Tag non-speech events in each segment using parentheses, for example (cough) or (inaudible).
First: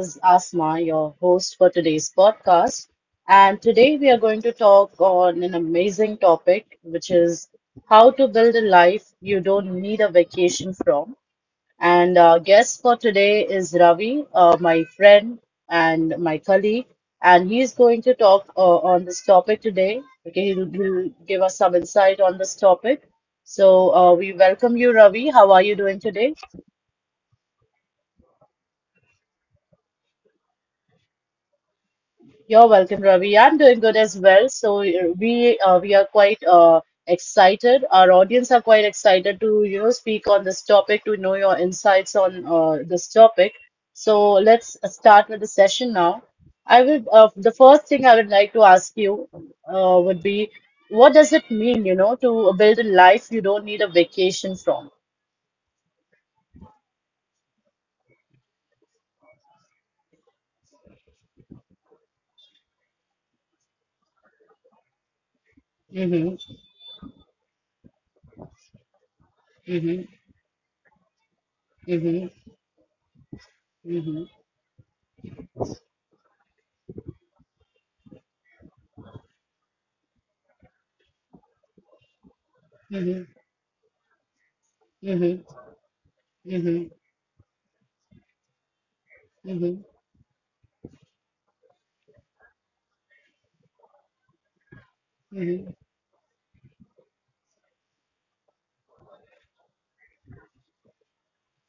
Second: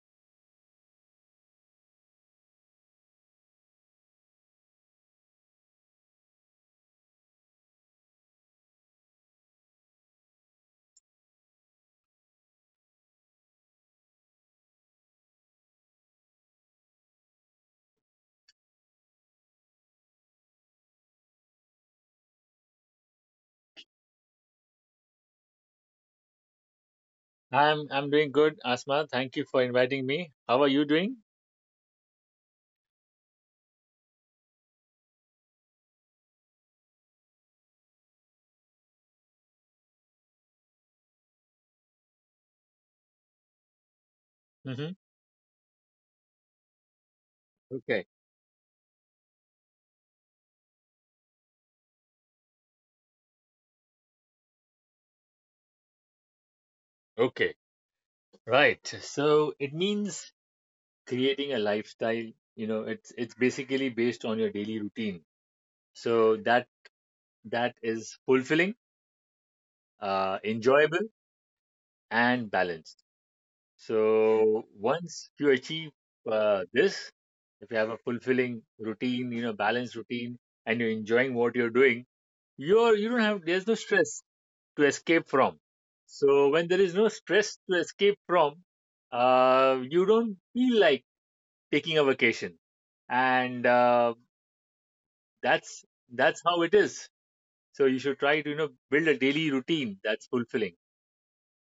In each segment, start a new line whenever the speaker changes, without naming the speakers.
is Asma, your host for today's podcast. And today we are going to talk on an amazing topic, which is how to build a life you don't need a vacation from. And our guest for today is Ravi, my friend and my colleague. And he's going to talk on this topic today. Okay, he'll give us some insight on this topic. So we welcome you, Ravi. How are you doing today?
I'm doing good, Asma. Thank you for inviting me. How are you doing?
You're welcome, Ravi. I'm doing good as well. So we are quite excited. Our audience are quite excited to speak on this topic, to know your insights on this topic. So let's
hmm
start with the session now. I will The first
Okay.
thing I would like to ask you would be what does it mean, to build a life you don't need a vacation from?
Okay. Right. So it means creating a lifestyle. You know, it's basically based on your daily routine. So
Mm-hmm,
that that is fulfilling,
mm-hmm,
enjoyable,
mm-hmm,
and balanced.
mm-hmm,
So once you achieve this, if you have a fulfilling routine, you know, balanced routine, and you're enjoying what you're doing, you don't
mm-hmm,
have there's no stress to escape
mm-hmm,
from. So when there is
mm-hmm,
no stress to escape from,
mm-hmm.
you don't feel like taking a vacation, and
Mm-hmm.
that's that's how it is. So you should try to you know build a daily routine that's fulfilling.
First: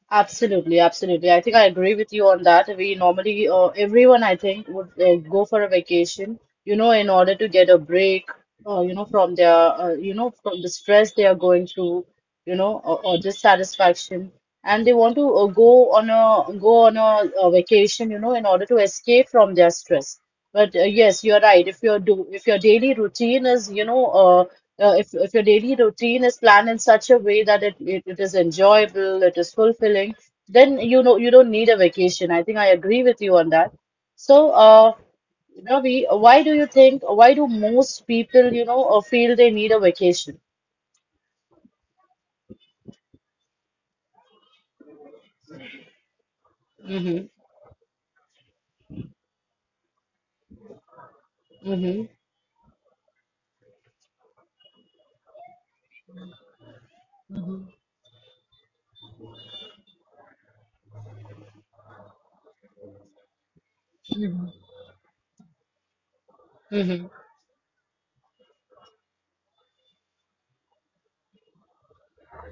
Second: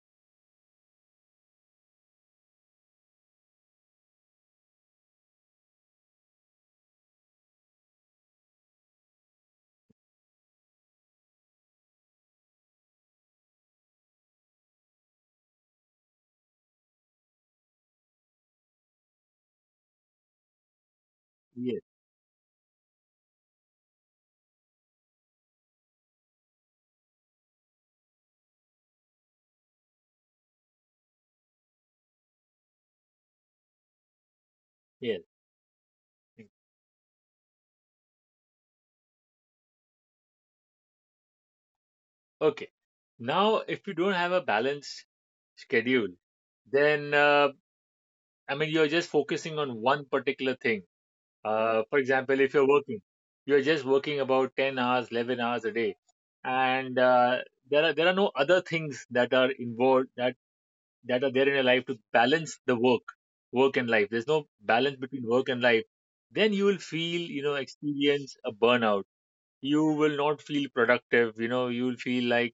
Absolutely, absolutely. I think I agree with you on that. We normally, everyone I think would go for a vacation, in order to get a break, from their, from the stress they are going through, or dissatisfaction, and they want to go on a vacation, in order to escape from their stress. But yes, you're right.
Yes,
If your daily routine is, if your daily routine is planned in such a way that it is enjoyable, it is fulfilling, then you don't need a vacation. I think I agree with you on that. So,
yes.
Ravi, why do most people, feel they need a vacation?
Okay. Now, if you don't have a balanced schedule, then
Mm-hmm,
I mean you're just focusing on one particular thing. For
mm-hmm,
example, if you're working, you're just working about 10 hours, 11 hours a day, and there are no other things that are involved that that are there in your life to balance the work, work and life. There's no balance between work and life. Then you will
mm-hmm,
feel, you know, experience a burnout. You will not feel productive. You know, you will feel like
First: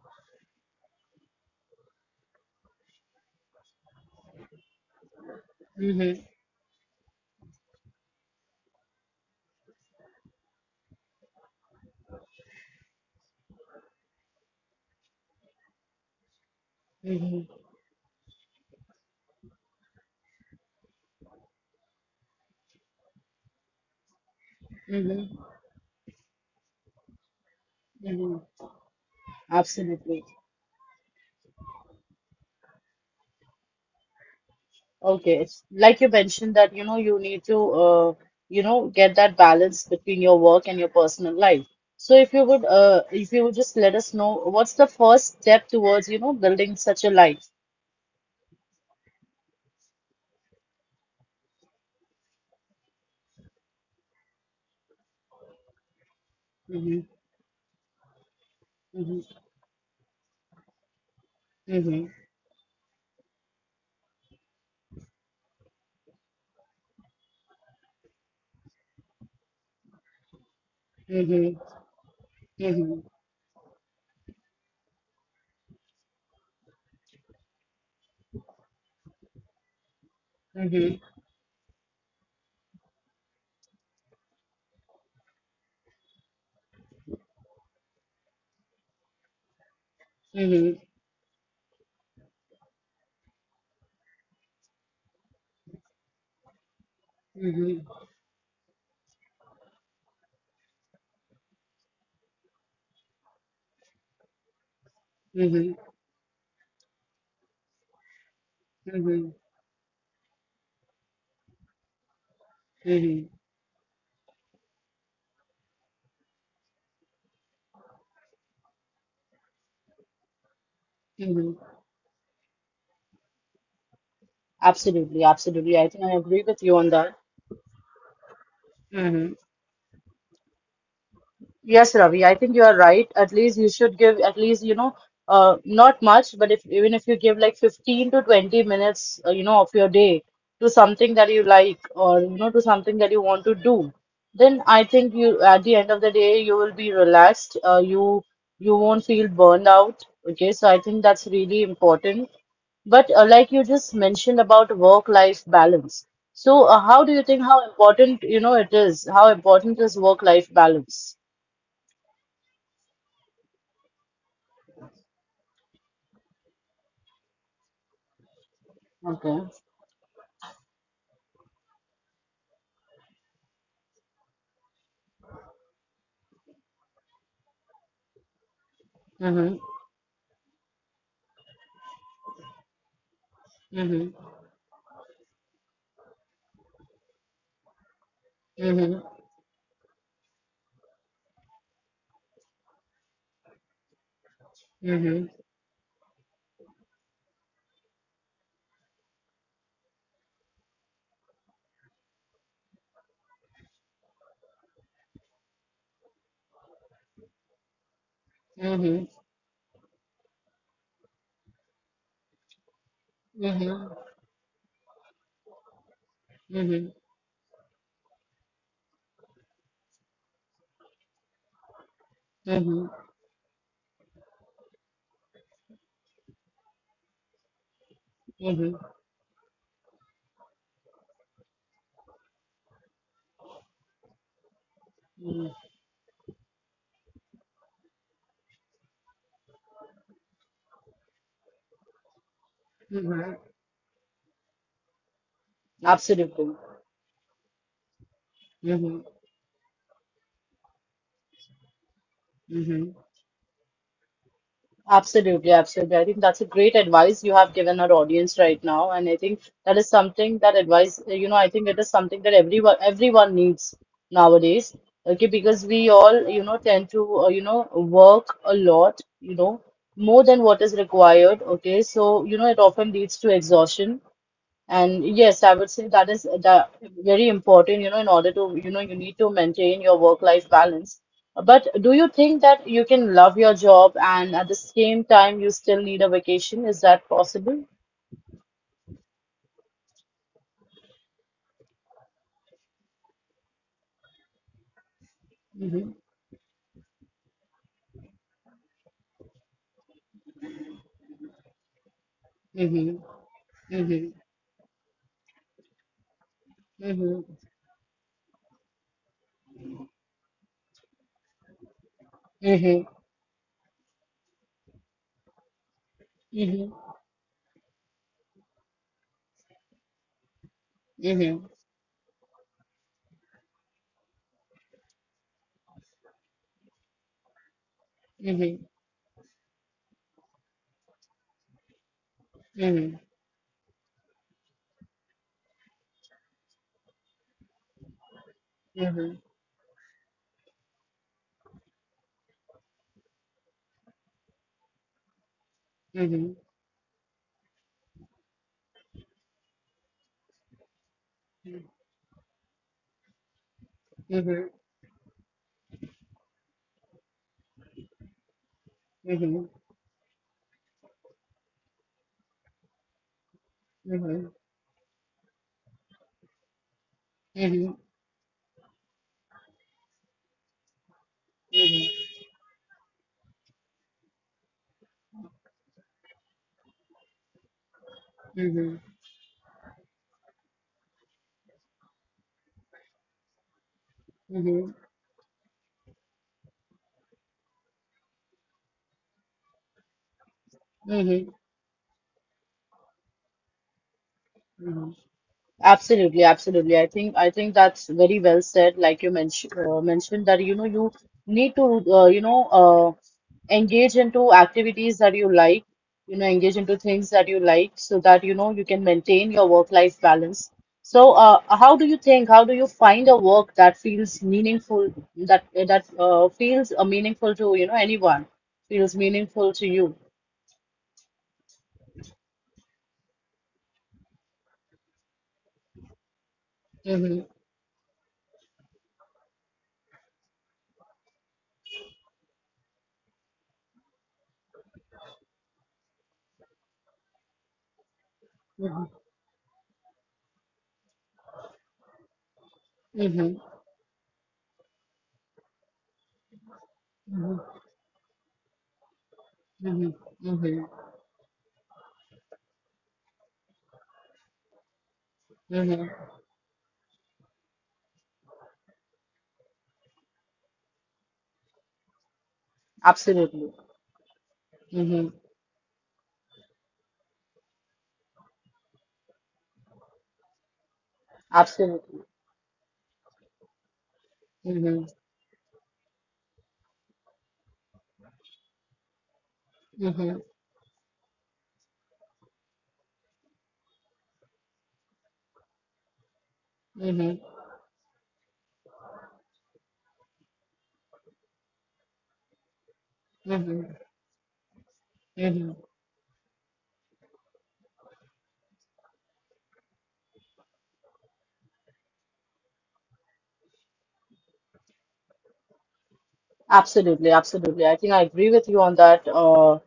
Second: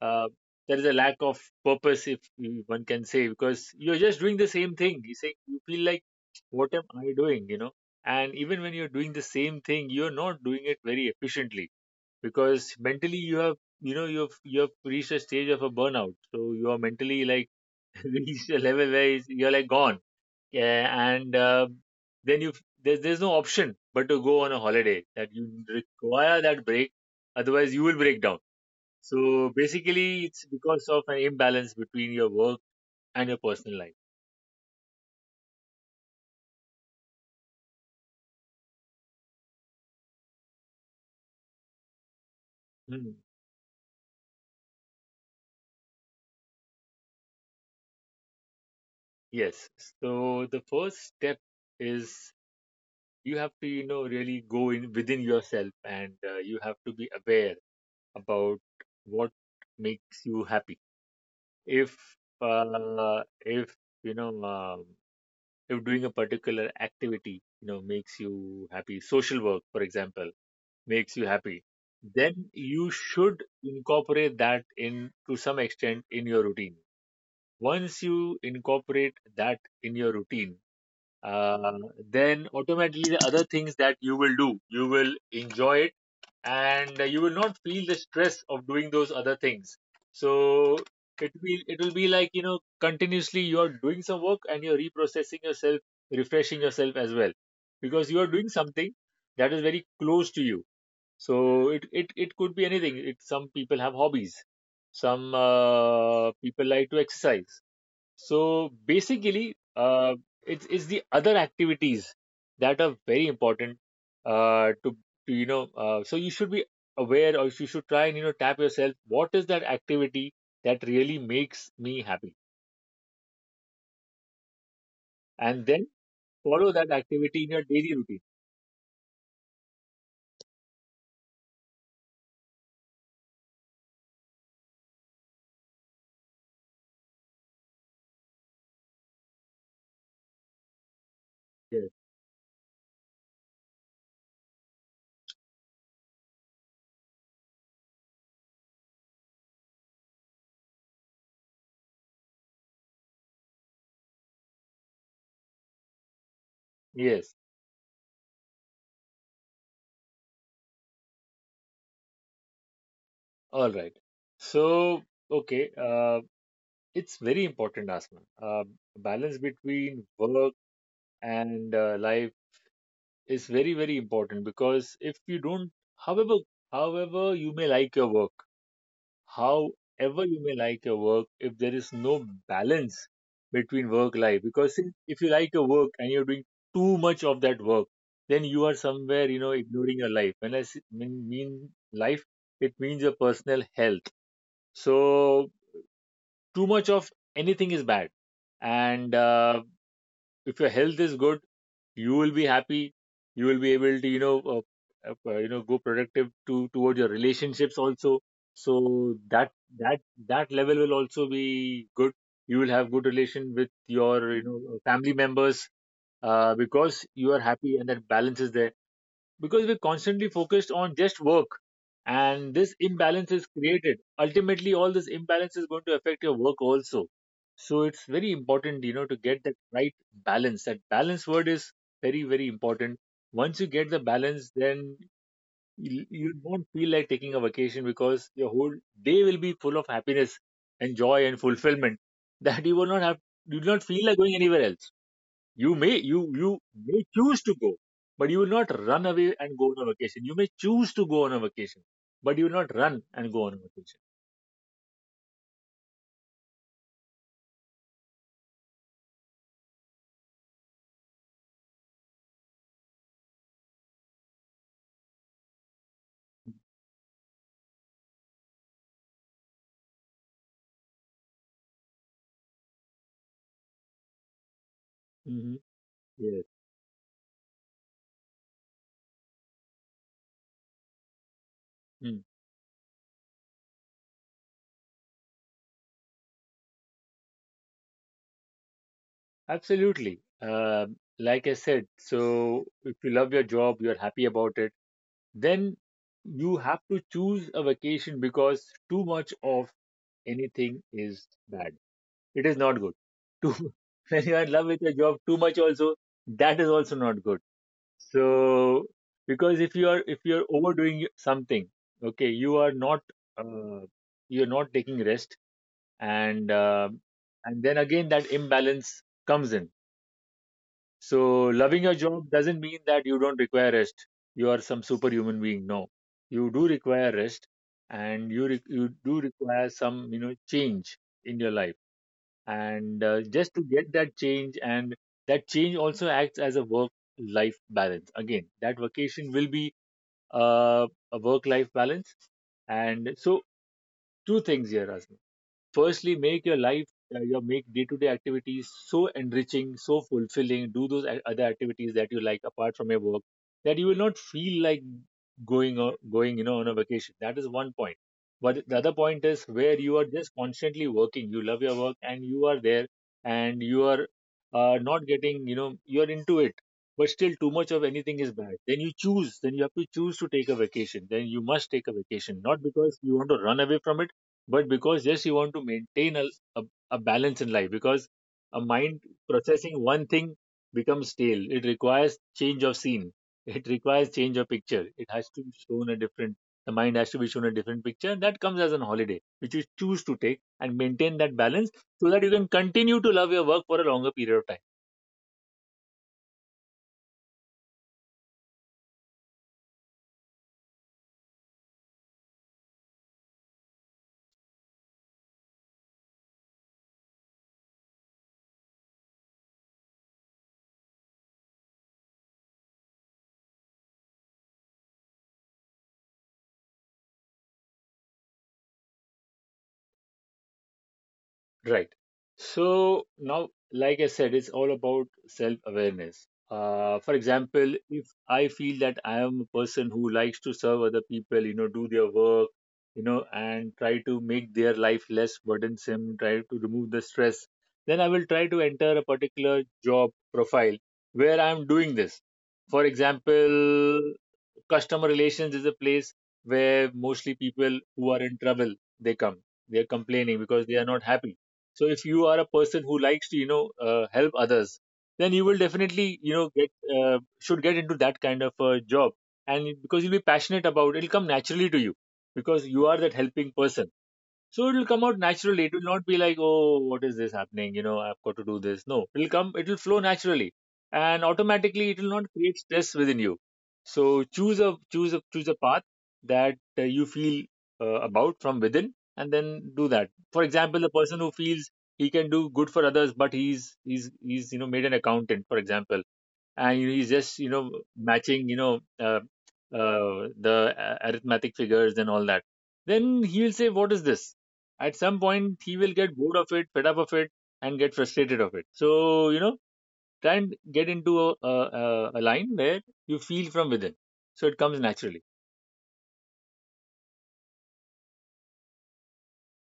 uh, there is a lack of purpose if you- one can say because you're just doing the same thing you say you feel like what am I doing you know. And even when you're doing the same thing you're not doing it very efficiently because mentally you have you know you have reached a stage of a burnout, so you are mentally
mm-hmm,
like (laughs) reached a level where you're like gone, yeah, and then you there's no option but to go on a holiday, that
mm-hmm,
you require that break, otherwise you will break down.
mm-hmm.
So
Absolutely.
basically, it's because of an imbalance between your work and your personal life.
Okay, it's like you mentioned that you need to get that balance between your work and your personal life. So
Hmm.
if you would just let us know what's the first step towards building such a life.
Yes. So the first step is you have to, you know, really go in within yourself, and you have to
Mm-hmm.
be aware about what
Mm-hmm.
makes you happy. If
Mm-hmm.
uh, if you know if doing a particular activity, you know, makes you happy, social work, for example, makes you
Mm-hmm.
happy, then you
Mm-hmm.
should incorporate that in to some extent in your routine. Once you incorporate that in your routine,
Mm-hmm.
uh, then automatically the other things that you will do, you will enjoy it and you will not feel the stress of doing those other things. So
Mm-hmm.
it will be like you know continuously you are doing some work and you're reprocessing yourself, refreshing yourself as well, because
Mm-hmm.
you are doing something that is very close to you. So it could be anything. It some people have hobbies, some
Mm-hmm.
people like to exercise. So basically, it's the other activities that are very
Mm-hmm.
important uh, to to you know. So you should be aware, or you should try and you know tap yourself. What is that activity that really makes
Mm-hmm.
me happy?
Absolutely,
And
absolutely.
then
I think I agree with
follow
you
that
on that.
activity in your daily routine.
Mm-hmm. Yes, Ravi, I think you are right. At least you should give at least, not much, but if even if you give like 15 to 20 minutes, of your day to something that you like
Yes.
or, to something that you want to do, then I think you at the end of the day you will be relaxed. You you won't feel burned out. Okay, so I think that's really important. But like you just mentioned about work-life balance. So
Yes.
how important, it is? How important is work-life balance?
All right. So okay. It's very important, Asma. Balance
Okay.
between work and life is very, very important because if you don't, however, however you may like your work,
Mm-hmm.
however you may like your work, if there is no balance between work
Mm-hmm.
life, because if you like your work and you're doing too much of that work, then you are
Mm-hmm.
somewhere, you know, ignoring your life. When mean life, it means your personal health. So
Mm-hmm.
too much of anything is bad, and if your health is good, you will be happy, you will be able to you know go productive to towards your relationships also,
Mm-hmm.
so that that that level will also be good, you will have good relation with
Mm-hmm.
your you know family members,
Mm-hmm.
because you are happy and that balance is there because we're constantly focused on just work and this
Mm-hmm.
imbalance is created, ultimately all this imbalance is going to affect your work also. So it's very
Mm-hmm.
important you know to get that right balance. That balance word is very, very important. Once you get the balance, then you won't feel like taking a vacation, because your whole day will be full of happiness and joy and fulfillment (laughs) that you will not have,
Mm-hmm.
you do not feel like going anywhere else. You
Absolutely.
may choose to go, but you will not
Mm-hmm.
run away and go on a vacation. You may choose to go on a vacation, but you will not
Mm-hmm.
run and go on a vacation.
Absolutely, absolutely. I think that's a great advice you have given our audience right now, and I think that is something that advice, I think it is something that everyone needs nowadays. Okay, because we all, tend to, work a lot, more than what is required. Okay, so, it often leads to exhaustion. And yes,
Mm-hmm.
I would say that is
Yes.
that very important, in order to, you need to maintain your work-life balance. But do you
Mm.
think that you can love your job and at the same time you still need a vacation? Is that possible?
Absolutely. Like I said, so if you love your job, you're happy about it, then
Mm-hmm.
you have to choose a vacation because too much of anything is bad. It is not good.
Mm-hmm.
Too, (laughs)
Mm-hmm.
when you are in love with your job, too much also, that is also
Mm-hmm.
not good. So because if you are overdoing something, okay,
Mm-hmm.
uh, you are not taking rest, and
Mm-hmm.
um and then again that imbalance comes in.
Mm-hmm.
So loving your job doesn't mean that you don't require rest, you are some superhuman being, no, you do require rest, and
Mm-hmm.
you do require some you know change in your life,
Mm-hmm. Mm-hmm. Mm-hmm.
and just to get that change, and that change also acts as a work life balance. Again that
Mm-hmm.
vacation will be uh, a work life balance. And so two things here, Asma. Firstly,
Mm-hmm.
make your life your make day-to-day activities so enriching, so fulfilling, do those other activities that you like apart from your work, that you will not feel like going you know on a vacation. That is one point. But the other point is where you are just constantly working, you love your work and you are there and you are not getting you know you're into it, but still too much of anything is bad, then you choose, then you have to choose to take a vacation, then you must take a vacation, not because you want to run away from it, but because just you want to maintain a, a balance in life, because a
Mm-hmm.
mind processing one thing becomes stale, it requires change of scene, (laughs) it requires change of
Mm-hmm.
picture, it has to be shown a different, the mind has to be shown a different picture, and that comes as an holiday which you choose to take and maintain
Mm-hmm.
that balance, so that you can continue to love your work for a longer period of time.
Mm-hmm. Absolutely, absolutely. I think that's very well said. Like you mentioned, that you need to uh, engage into activities that you like, engage into things that you like, so that you can maintain your work-life balance. So, how do you think? How do you find a work that feels meaningful, that feels meaningful to anyone, feels meaningful to you?
Right. So now, like I said, it's all about self awareness. For
Mm-hmm,
example, if I feel that I am a person who likes to serve other people, you know, do their work, you know, and try to make their life less burdensome, try to remove the stress, then I will try to
mm-hmm,
enter a particular job profile where I'm doing this. For
mm-hmm,
example, customer relations is a place where mostly
mm-hmm,
people who are in trouble they come, they are
mm-hmm,
complaining because
mm-hmm.
they are not happy. So if you are a person who likes to you know help others, then you will
Mm-hmm.
definitely you know get should get into that kind of a job, and because you'll be passionate about it, it'll come naturally to you because you are that helping
Absolutely.
person, so it'll come
Mm-hmm.
out naturally. It will not be like, oh, what is this happening? You know, I've got to do this. No, it'll come, it'll flow naturally, and automatically, it
Absolutely.
will not create stress within you. So choose a
Mm-hmm.
choose a choose a path that you feel about from within, and then do that.
Mm-hmm.
For example, the person who feels he can do good for others, but he's you know made an accountant, for example, and you know, he's
Mm-hmm.
just you know matching you know the arithmetic figures and all that, then he'll say
Mm-hmm.
what is this, at some point
Mm-hmm.
he will get bored of it, fed up of it, and get frustrated of it. So you know try and get into a line where you feel from within, so it comes naturally.
Absolutely. Absolutely. I think I agree with you on that,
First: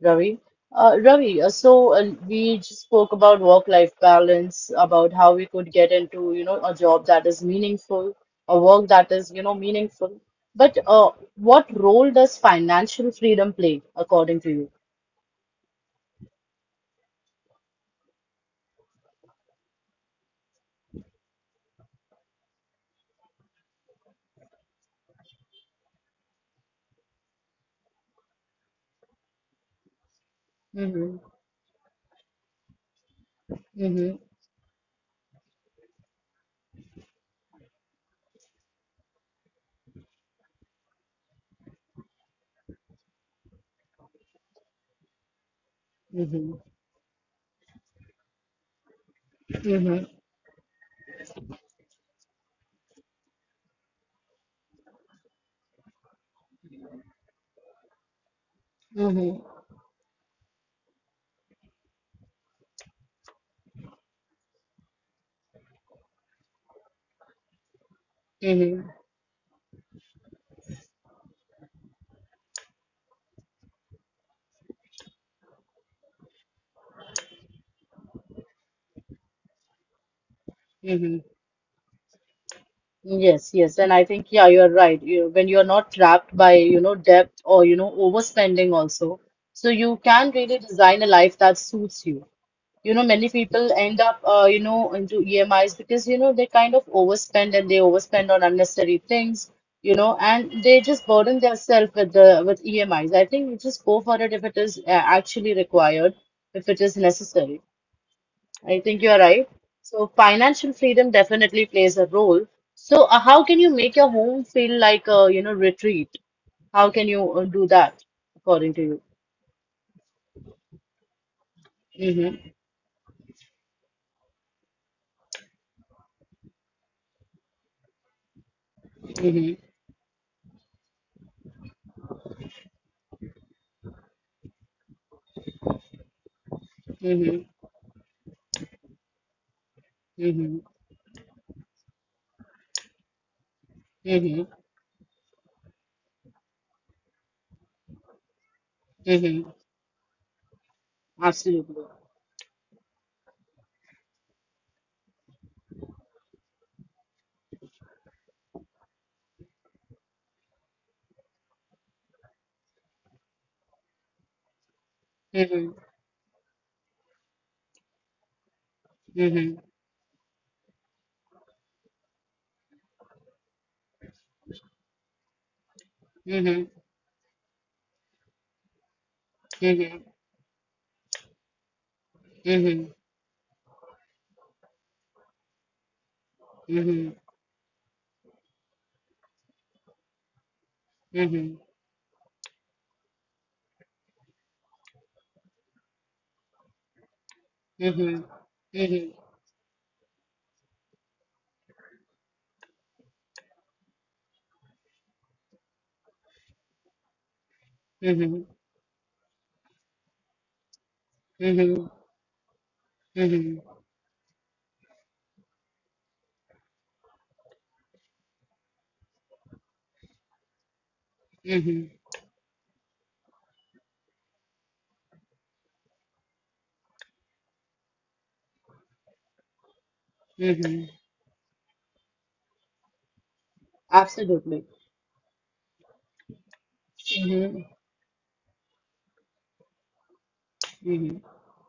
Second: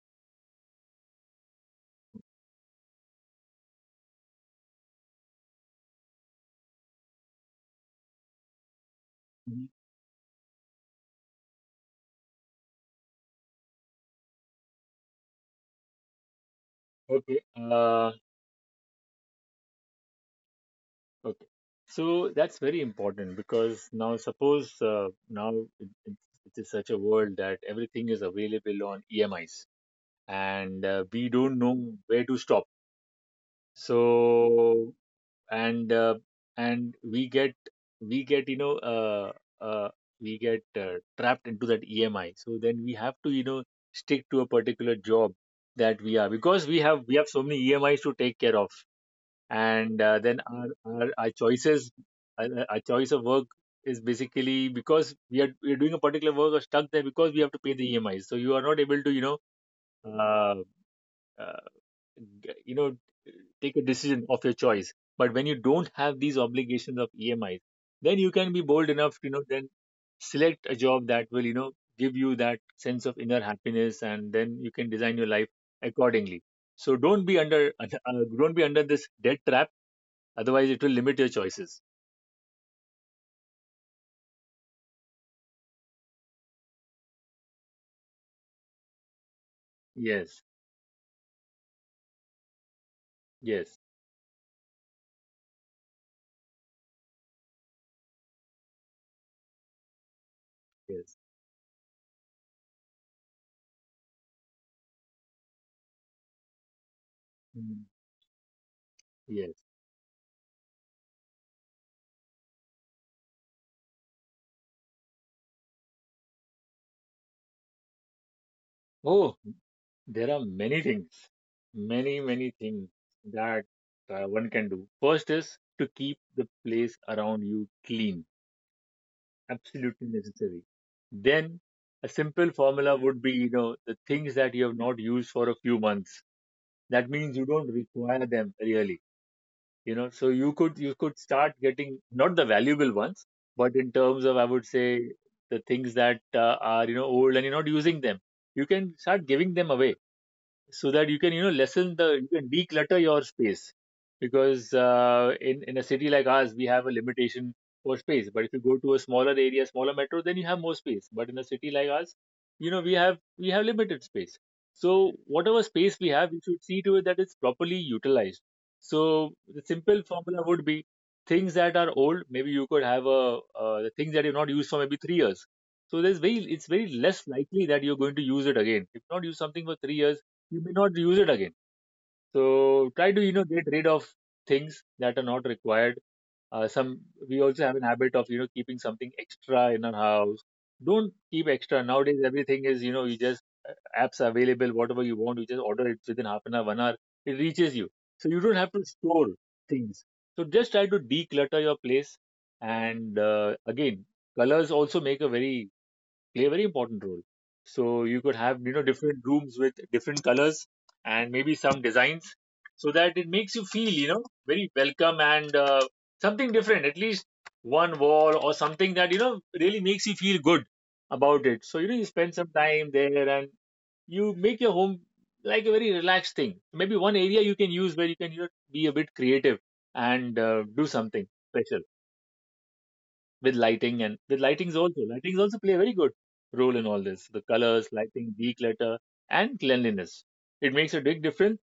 Ravi. Ravi, we just spoke about work-life balance, about how we could get into, a job that is meaningful, a work that is,
Mhm.
meaningful. But what role does financial freedom play, according to you?
okay uh, okay, so that's very important because now suppose now it, it, it is such a world that everything is available on emis, and
Mm-hmm.
we don't know where to stop.
Mm-hmm.
so and and we get, uh, we get trapped into that EMI. So then we have to, you know, stick to a particular job that we are,
Mm-hmm.
because we have so many EMIs to take care of. And
Mm-hmm.
then our choices, our choice of work is basically because we are doing a particular work, or stuck there, because we have to pay the EMIs. So you are not able to, you know,
Mm-hmm.
uh, uh, you know, take a decision of your choice. But when you don't have these obligations of emis, then you can be
Mm-hmm.
bold enough to, you know, then select a job that will, you know, give you that sense of inner happiness, and then you can design your life accordingly. So don't be under (laughs) don't be under this debt trap, otherwise it will
Mm-hmm.
limit your choices.
Yes, yes, and I think yeah, you're right. You When you're not trapped by debt or overspending also, so you can
Yes.
really design a life that suits you. Many people
Yes,
end up into EMIs because they kind of overspend and they overspend on unnecessary things. And they just
yes.
burden themselves with the with EMIs. I think you just go for it if it is actually required, if it is necessary.
Mm.
I think you're right.
Yes.
So financial freedom definitely plays a role. So how can you make your home feel like a, retreat? How can you do that according to you?
Oh, there are many things, many, many things that one can do. First is to keep the place around you clean,
Mm-hmm, mm-hmm,
absolutely necessary. Then a simple formula would be, you know, the things that you have not used for a few months. That means
mm-hmm,
you don't require them really, you know. So you
mm-hmm,
could you could start getting, not the valuable ones, but in terms of,
mm-hmm,
I would say, the things that are, you know, old and you're not using them. You can start
mm-hmm.
giving them away, so that you can, you know,
Absolutely.
lessen the — you can declutter your space. Because in a city like ours, we have a limitation for space. But if you go to a smaller area, smaller metro, then you have more space. But in a city like ours, you know, we have limited space. So whatever
Mm-hmm,
space we have, we should see to it that it's properly utilized. So
mm-hmm,
the simple formula would be, things that are old, maybe you could have a — the things that you've not used for maybe 3 years, so there's very
mm-hmm,
it's very less likely that you're going to use it again. If not use something for three
mm-hmm,
years, you may not use it again.
mm-hmm,
So try to, you know, get rid of things that are not required. Some
mm-hmm,
We also have an habit of, you know, keeping something extra in our house. Don't
mm-hmm, mm-hmm,
keep
mm-hmm,
extra nowadays. Everything is, you know, you just — uh, apps are available. Whatever you want, you just order it within half an hour, one hour. It reaches you,
mm-hmm,
so you don't have to store things. So just try to declutter your place. And again, colors also make a very play a very important role. So you could have, you know, different rooms with different colors and maybe some
mm-hmm,
designs, so that it makes you
mm-hmm,
feel, you know, very welcome and something different. At least one wall or something, that, you know, really makes you feel good about it. So, you
mm-hmm.
know, you spend some time there, and you make your home like a very relaxed thing. Maybe one area you can use, where you can, you know, be a bit creative and do
Mm-hmm.
something special with lighting, and with
Absolutely.
lightings also. Lightings also play a very good role in all this. The
Mm-hmm,
colors, lighting, declutter, and cleanliness. It makes a
mm-hmm,
big difference.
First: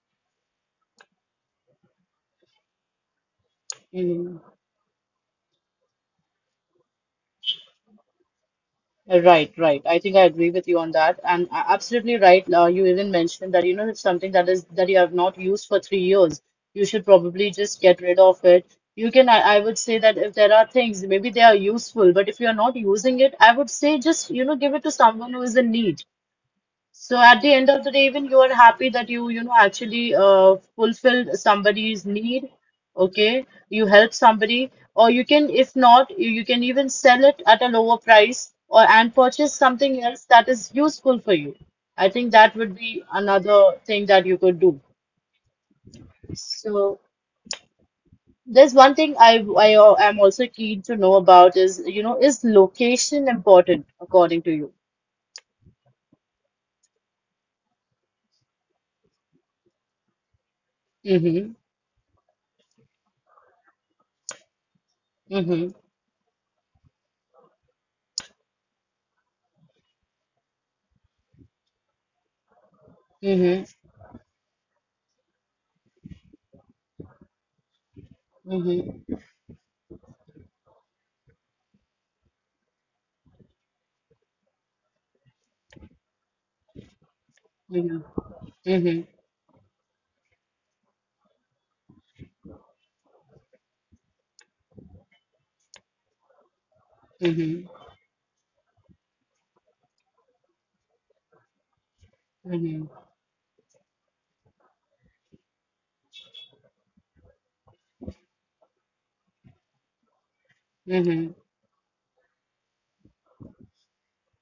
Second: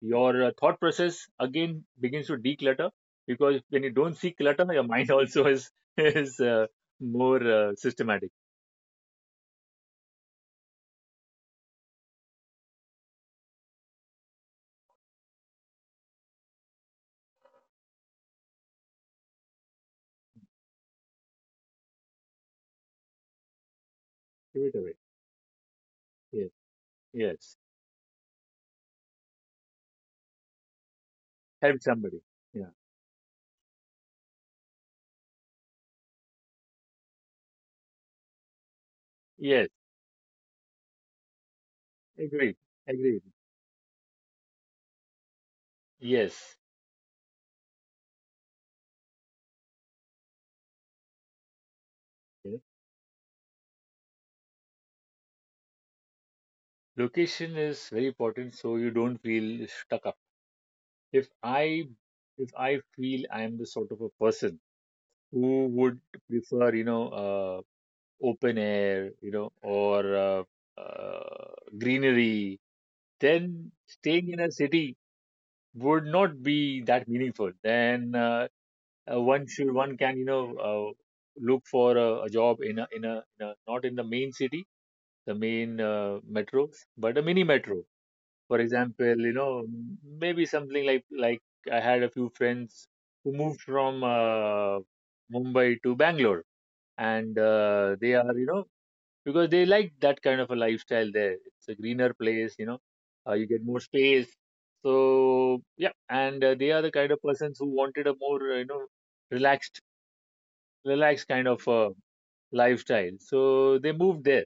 Your thought process again begins to declutter, because when you don't see
mm-hmm.
clutter, (laughs) your mind also is (laughs) is more systematic.
Right, right. I think I agree with you on that. And absolutely right. You even mentioned that, if something that is that you have not used for 3 years, you should probably just get rid of it. I would say that if there are things, maybe they are useful, but if you are not using it, I would say just,
Give it
give it
away.
to someone who is in need.
Yes,
So at the
yes.
end of the day, even you are happy that you, actually fulfilled
Help
somebody's
somebody.
need,
Yeah.
okay? You help somebody, or you can, if not, you can even sell it at a lower price or and purchase
Yes.
something else that is useful for you. I think
Agreed.
that would be
Agreed.
another thing that you could do.
Yes.
So there's one thing I am also keen to know about is, is
Yeah.
location important according to you?
Location is very important, so you don't feel stuck up. if
Mm-hmm.
I if I feel I'm the sort of a person who
Mm-hmm.
would prefer, you know, open air, you know, or uh, greenery,
Mm-hmm.
then staying in a city would not be that meaningful. Then
Mm-hmm.
one can, you know, look for a job in a, in a in a not in the main city, the main metro, but a mini metro, for
Mm-hmm.
example, you know. Maybe something like — I had a few friends who moved from Mumbai to Bangalore, and
Mhm,
they are, you know, because they like that kind of a lifestyle there. It's a greener place, you know.
mhm,
You get more space. So yeah. And they are the kind of persons who wanted a more, you know, relaxed relaxed
mhm,
kind of lifestyle, so they moved there.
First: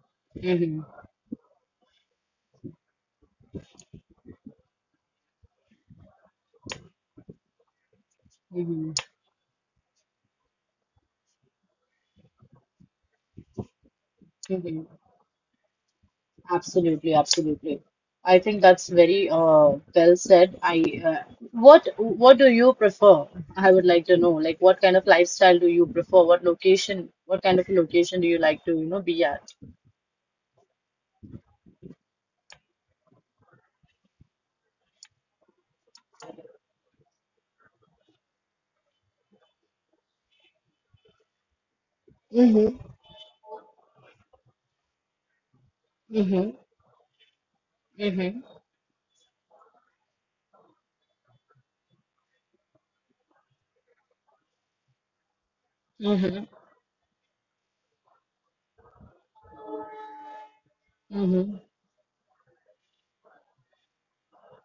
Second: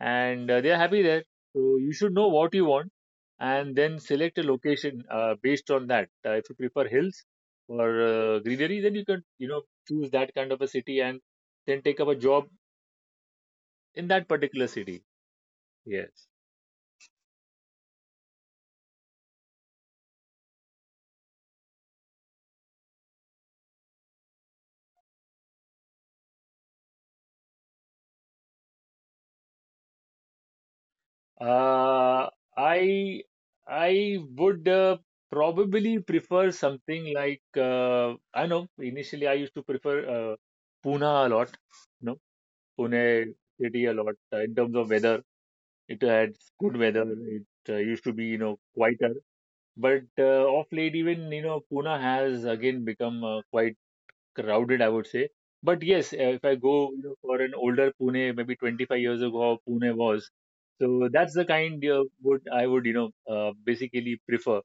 And they are
mhm,
happy there. So you should know what you want, and then select a location based on that. If you prefer hills or greenery, then
mhm,
you can, you know, choose that kind of a city and then take up a job in that particular
mhm.
city. Yes.
Absolutely, absolutely. I think that's very well said. I uh, what do you prefer? I would like to know, like what kind of lifestyle do you prefer? What location? What kind of location do you like to, be at?
Uh, I I would probably prefer something like — I know, initially I used to prefer uh, Pune a lot, you know,
Mm-hmm.
Pune city a lot, in terms of weather. It had
Mm-hmm.
good weather. It used to be, you
Mm-hmm.
know, quieter. But of late, even, you know, Pune has again become quite crowded, I would say. But yes, if
Mm-hmm.
I go, you know, for an older Pune, maybe 25 years ago, how Pune was. So that's the
Mm-hmm.
kind of would I would, you know, basically prefer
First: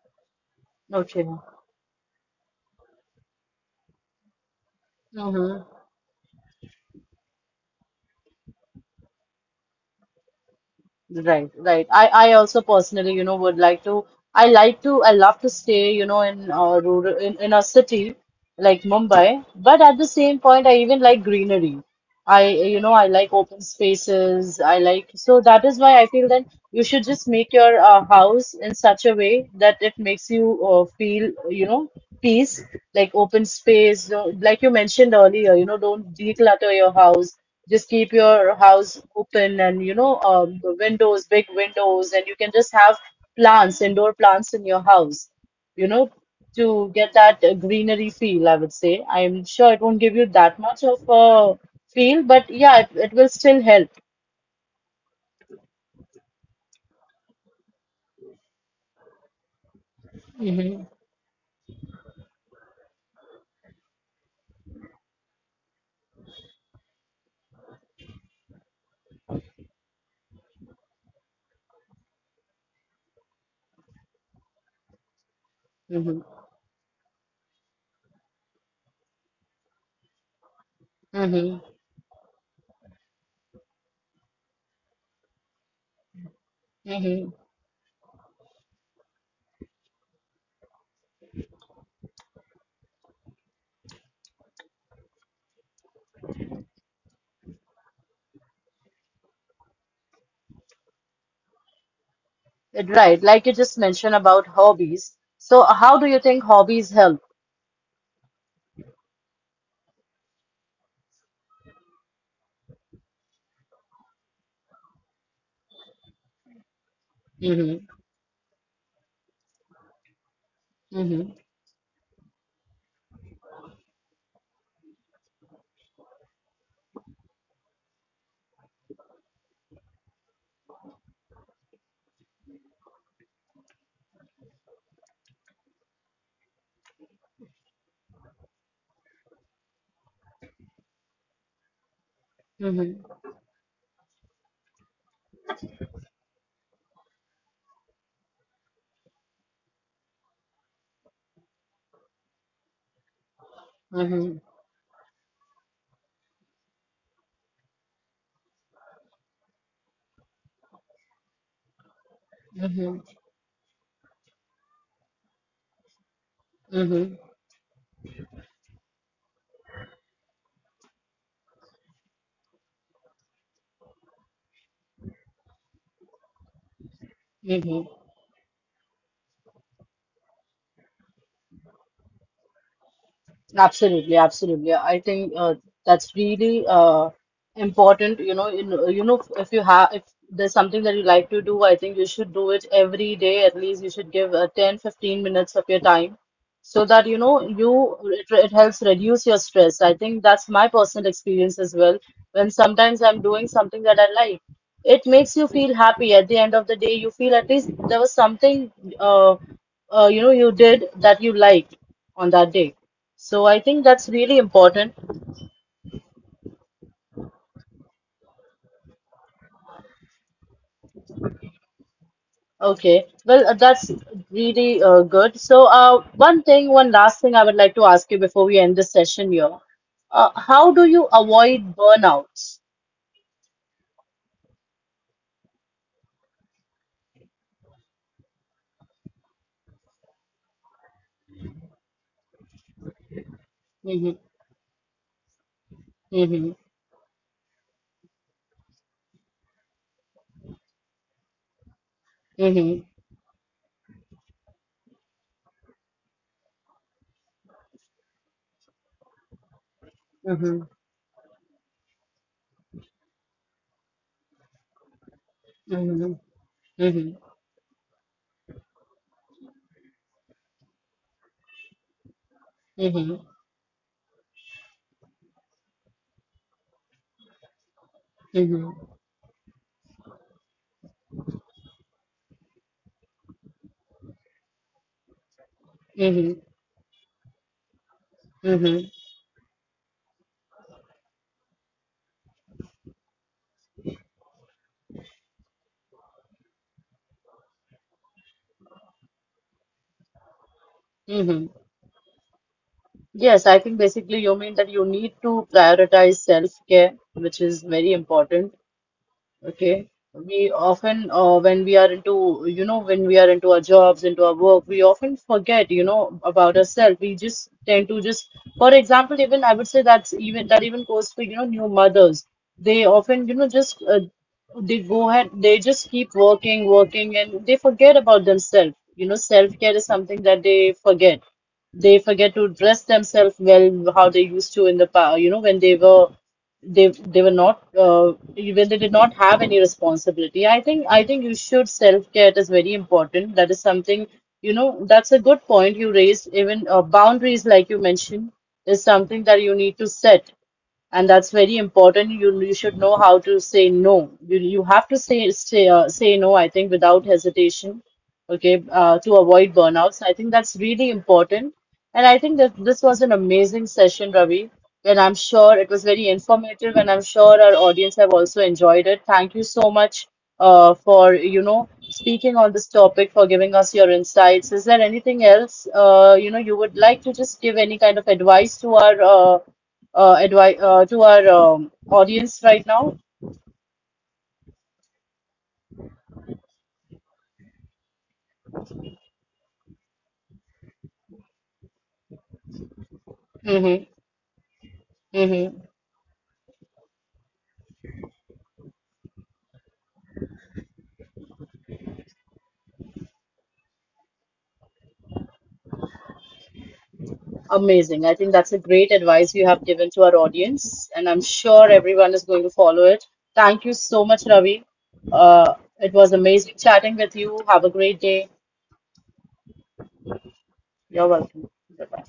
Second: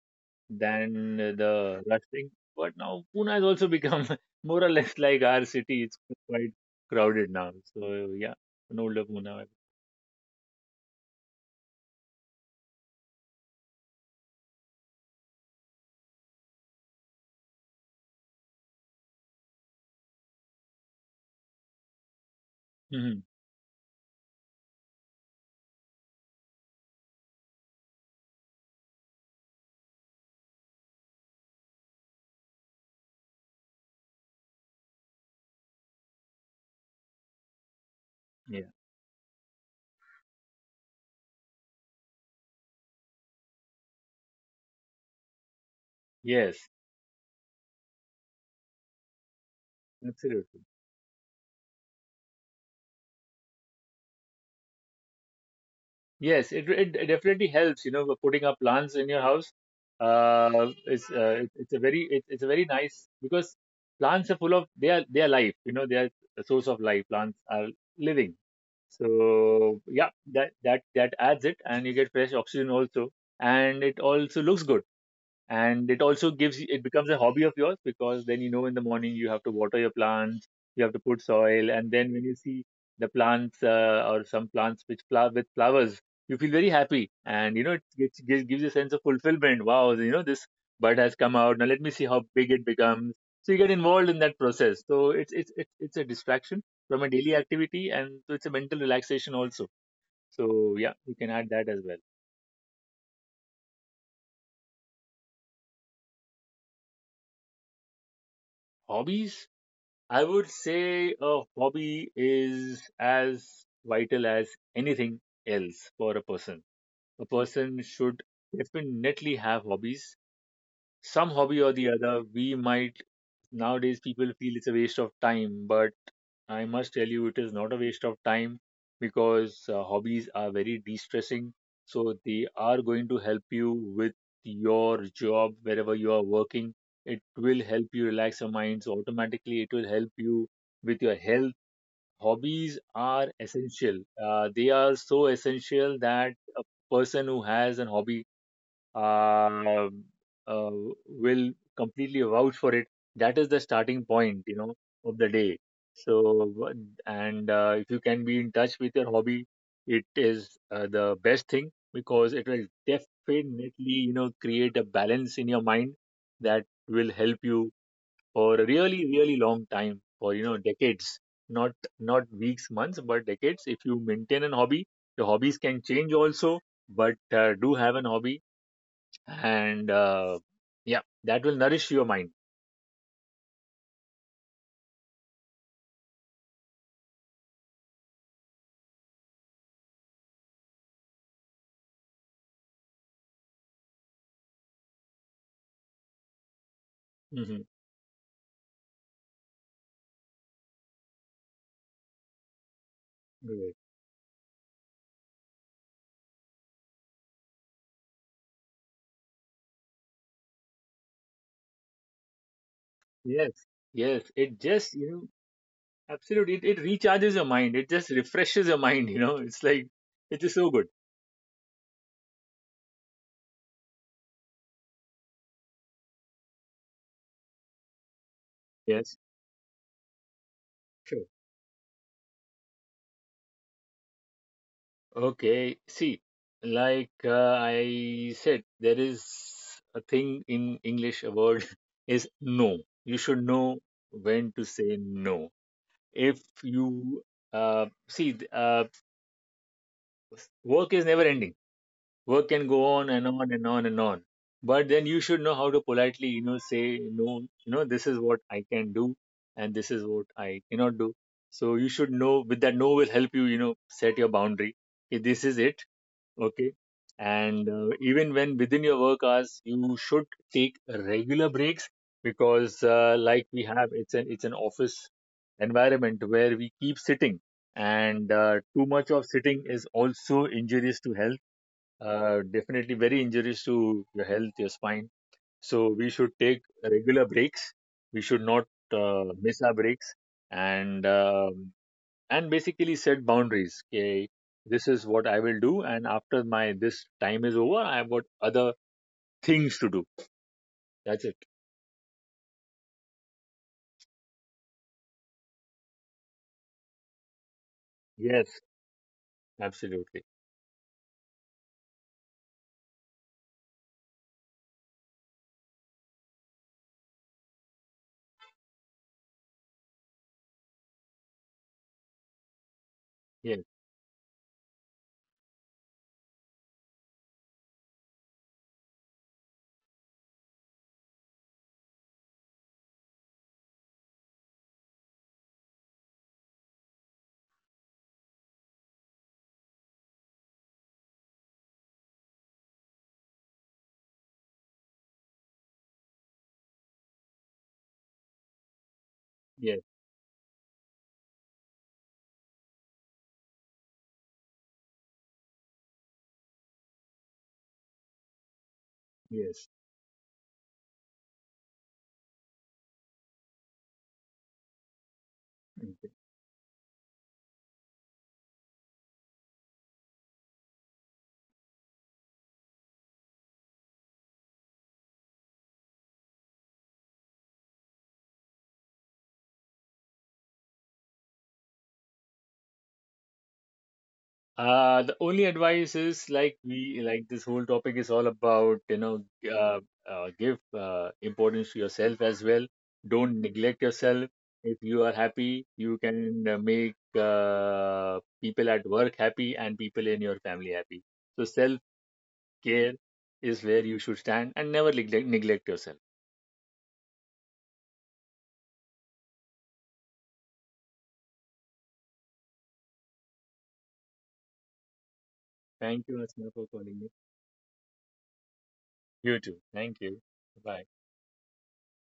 than
Okay.
the rush thing. But now Pune has also become (laughs) more or less like our
Mm-hmm.
city. It's quite crowded now. So yeah, an older Pune.
Right, right. I also personally, would like to, I love to stay, in a rural, in a city like Mumbai, but at the same point, I even like greenery. I
Mhm.
like open spaces. So that is why I feel that you should just make your house in such a way that it makes you feel, peace, like open space. Like you mentioned earlier, don't declutter your house. Just keep
(laughs)
your
Yeah.
house open, and the windows big windows, and you can just have plants indoor plants in your house, you know
Yes.
to get that greenery feel. I would say I'm sure it won't give you
Absolutely.
that much of a feel, but yeah, it will still help.
Yes, it definitely helps, you know, with putting up plants in your house.
Hmm.
It's a very nice, because plants are full of they are life, you know. They are a source of life. Plants are living, so yeah, that adds it. And you get fresh oxygen also, and it also looks good, and it
Hmm.
also gives it becomes a hobby of yours, because then, you know, in the morning you have to water your plants, you have to put
Hmm.
soil. And then when you see the plants, or some plants which flower, with flowers, you feel very happy.
Hmm.
And you know, it gives, gives gives you a sense of fulfillment. Wow, you know, this bud has come out, now let me see how big it becomes. So you get involved in that process, so it's a distraction from a daily activity, and so it's a mental relaxation also. So yeah, you can add that as well.
Right, like you just mentioned about hobbies, so how do you think hobbies help?
Hobbies. I would say a hobby is as vital as anything else for a person. A person
Hmm.
should definitely have hobbies, some
Hmm.
hobby or the other. We might Nowadays people feel it's a waste of time, but I must tell you, it is not a waste of time, because hobbies are very de-stressing. So they are going to help you with your job, wherever you are working. It will help you relax your minds. Automatically, it will help you with your health. Hobbies
Hmm.
are essential. They are so essential, that a person who has an hobby uh, uh, will completely vouch for it. That is the starting
Hmm.
point, you know, of the day. So, and if you can be in touch with your hobby, it is the best thing, because it will
Hmm.
definitely, you know, create a balance in your mind that will
Hmm.
help you for a really, really long time, for, you know, decades, not not weeks, months, but decades. If you maintain an hobby, your hobbies can change also, but do
Hmm.
have an hobby. And yeah, that will nourish your mind.
Absolutely, absolutely. I think that's really important. If there's something that you like to do, I think you should do it every day. At least you should give 10, 15 minutes of your time so that
Hmm.
you it helps reduce your stress. I think that's my personal experience as well. When sometimes I'm doing something that I like, it makes you feel happy. At the end of the day, you feel at least there was something, uh, you did that you liked on that day. So
Yes,
I think that's
yes,
really
it
important.
just, you know, absolutely — it recharges your mind. It just refreshes your mind, (laughs) you know, it's like, it is so good.
Okay, well, that's really good. So one last thing I would like to ask you before we end this
Yes.
session here. How do you
Sure.
avoid burnouts?
Okay, see, like, I said, there is a thing in English, a word, (laughs) is no. You should know
Mm-hmm.
when to say no. if
Mhm.
you see th- work is never ending. Work can
Mhm.
go on and on and on and on. But then you should know how to politely, you know, say no, you know, this is what I can do, and this is what
Mhm.
I cannot do. So you should know, with that, no will help you, you know, set your boundary. Okay, this is it.
Mhm.
Okay.
Mhm.
And even when within your work hours, you should take regular breaks, because
Mhm.
like we have, it's an office environment where we keep sitting. And
Mhm.
too much of sitting is also injurious to health, definitely very injurious to your health, your spine. So we
Mhm.
should take regular breaks. We should not
Mhm.
miss our breaks, and um, and basically set boundaries. Okay, this is what I will do, and after my this time is over, I have got other things to do. That's it.
Mhm. Yes, I think basically you mean that you need to prioritize self-care, which is very important.
Yes,
Okay.
absolutely.
When we are into, you know, when we are into our jobs, into our work, we often forget, about ourselves. We just tend to just, for example, even I would say that even goes for, new mothers. They often,
Yes,
just they go ahead, they just keep working, working, and they forget about themselves. Self-care is something that they forget. They forget to dress themselves well, how they used to in the past, when they were not when they did not have any responsibility. I think you should self care is very important, that is something that's a good point you raised. Even boundaries, like you mentioned, is something that you need
yes,
to set, and that's very important. You should know how to say no. You have to say no, I think, without hesitation. Okay, to avoid
yes.
burnouts, I think that's really important. And I think that this was an amazing session, Ravi, and I'm sure it was very
Mm-hmm.
informative, and I'm sure our audience have also enjoyed it. Thank you so much for, speaking on this topic, for giving us your insights. Is there anything else, you would like to just give any kind of advice to our advi to our audience right now?
The only advice is, like we like this whole topic is all about, you know, uh, give importance to yourself as well. Don't
Mm-hmm.
neglect yourself. If you are
Mm-hmm.
happy, you can make people at work happy, and people in your family happy. So self care is where you should stand, and never neglect yourself.
Amazing. I think that's a great advice you have given to our audience, and I'm sure everyone is going to follow it. Thank you so much, Ravi. Uh, it was
Thank you,
amazing
Asma, for
chatting
calling me.
with you. Have a great day.
You too. Thank you. Bye.
You're welcome. Goodbye.